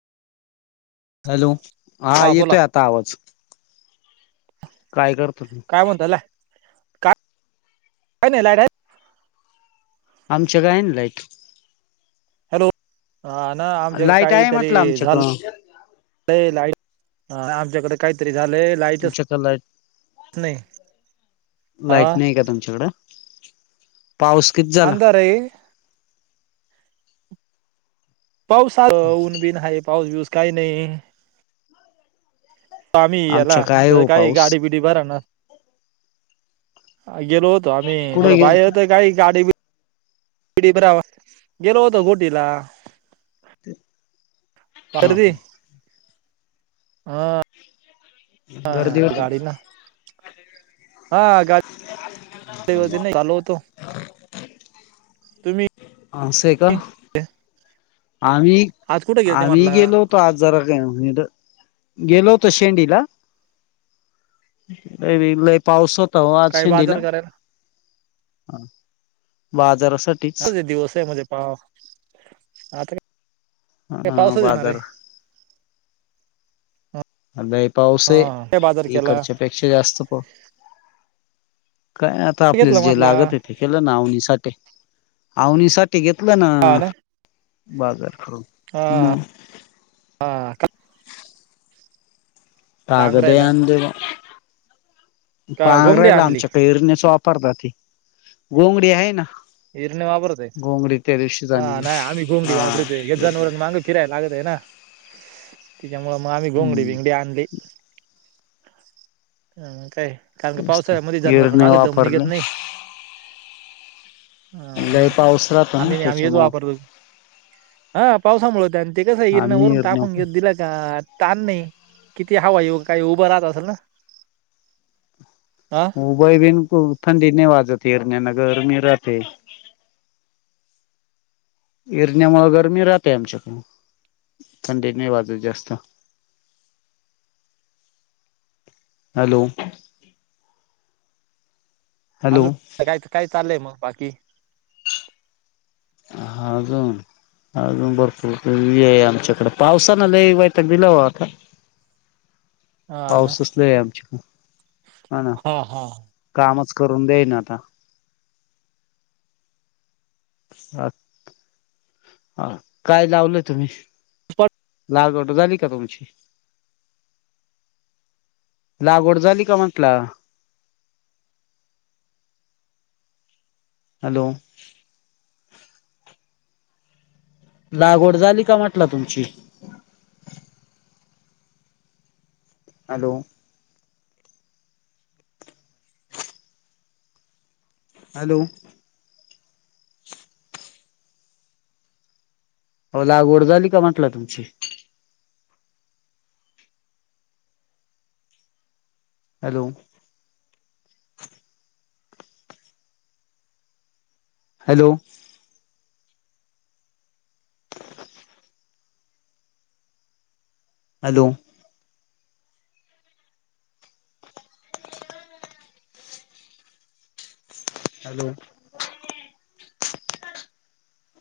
Hello हा येतोय आता आवाज काय कर काय म्हणतला काय काय नाही लाईट आहे. आमच्या काय लाईक. हॅलो हा ना आमच्या आहे म्हटलं काहीतरी झालं आमच्याकडं लाईट. ह आमच्याकडे काहीतरी झाले लाईट तुमच्याकड लाईट नाही हा. लाईट नाही का तुमच्याकडं पाऊस किती झाला. अंधार आहे पाऊस ऊन बीन आहे पाऊस बिऊस काही नाही. आम्ही आमच्या याला काय तर हो काही पाऊस गाडी बिडी बरणार. गेो होतो आमही थोड कुठे गेल बाहेर होतो काही गाडी. बरावा गेलो होतो गोटला ते पारध हा गर्दी होती गाडी ना हा गाडीती नाही चालू होतो तुम्ही अ स का आम्ही आज कुठे गेलते आम्ही म्हटलं गेलो होतो आज जरा काय म गेलो होत शेंडीला ए ब पाऊसत त आज काय शेंंदला बाजार करायला बाजार ह दिवस आहे म्हणजे पाव आता काय. ह पावसाच येणार बादर. आहे आ पाऊस हा काय बाजार आहे केला इकडच्या पेक्षा जास्त प काय आता आपल्याला घेतलं जे म्हटला लागत आहे ते केलं ना आवनीसाठी आवनीसाठी. घेतलं ना बाजार. हा म. हा पांघरायला प्रगदया दि. का घोंगडी पांढराला आणली आमच्या कैरनेच वापरतातात ते गोंगडी आहे ना. हर्न वा बरते. गोंगडी त्या दिवशीच हा आणली नाही आम्ही घोमडी हा वापरतोय एक जण व माांग फिरायला लागत आहे ना. त्यािच्यामु मग आम्ही घोंगडी हम्म भिंगडी आणली काय. कारण क तेच तर पावसाळ्यामध्येध्ये जनवर इरणे मागे दम निघेत वापरले नाही. हा ना लय पाऊस राहतो ना आम्ही नाही आम्ही येत त्याच्यामुळं वापरतो ह. पावसामुळे होते आणि ते कसं हिरण आम्ही वरून इरण्या टाकून घेत दिला का. ताण नाही किती हवां ये काही उभं राहत असल ना. हा उभय ब थंडी नाही वाजते हिरण्यान गरमी राहते. हरण्यामुं गरमी राहतेय आमच्याकड थंडी नाही वाजत जास्त. [inaudible] हॅलो!. हॅलो अजून काय काय चाललंय मग बाकी. अगून. अजून भरपूर आहे आमच्याकडे पावसान लई वाईटक दिलावा आता. [inaudible] ना पाऊसच ल आहे आमच्या हा ना कामच. करून दे्याई ना आता. अ हा काय लावलं तुम्ही. लाल गोट झाली का तुमची. लागवड झाली का म्हटला. ह [unintelligible] हॅलो. लागवड झाली का म्हटलं तुमची? हॅलो हॅलो हो लागवड झाली का म्हंटलं तुमची? Hello hello hello [inaudible]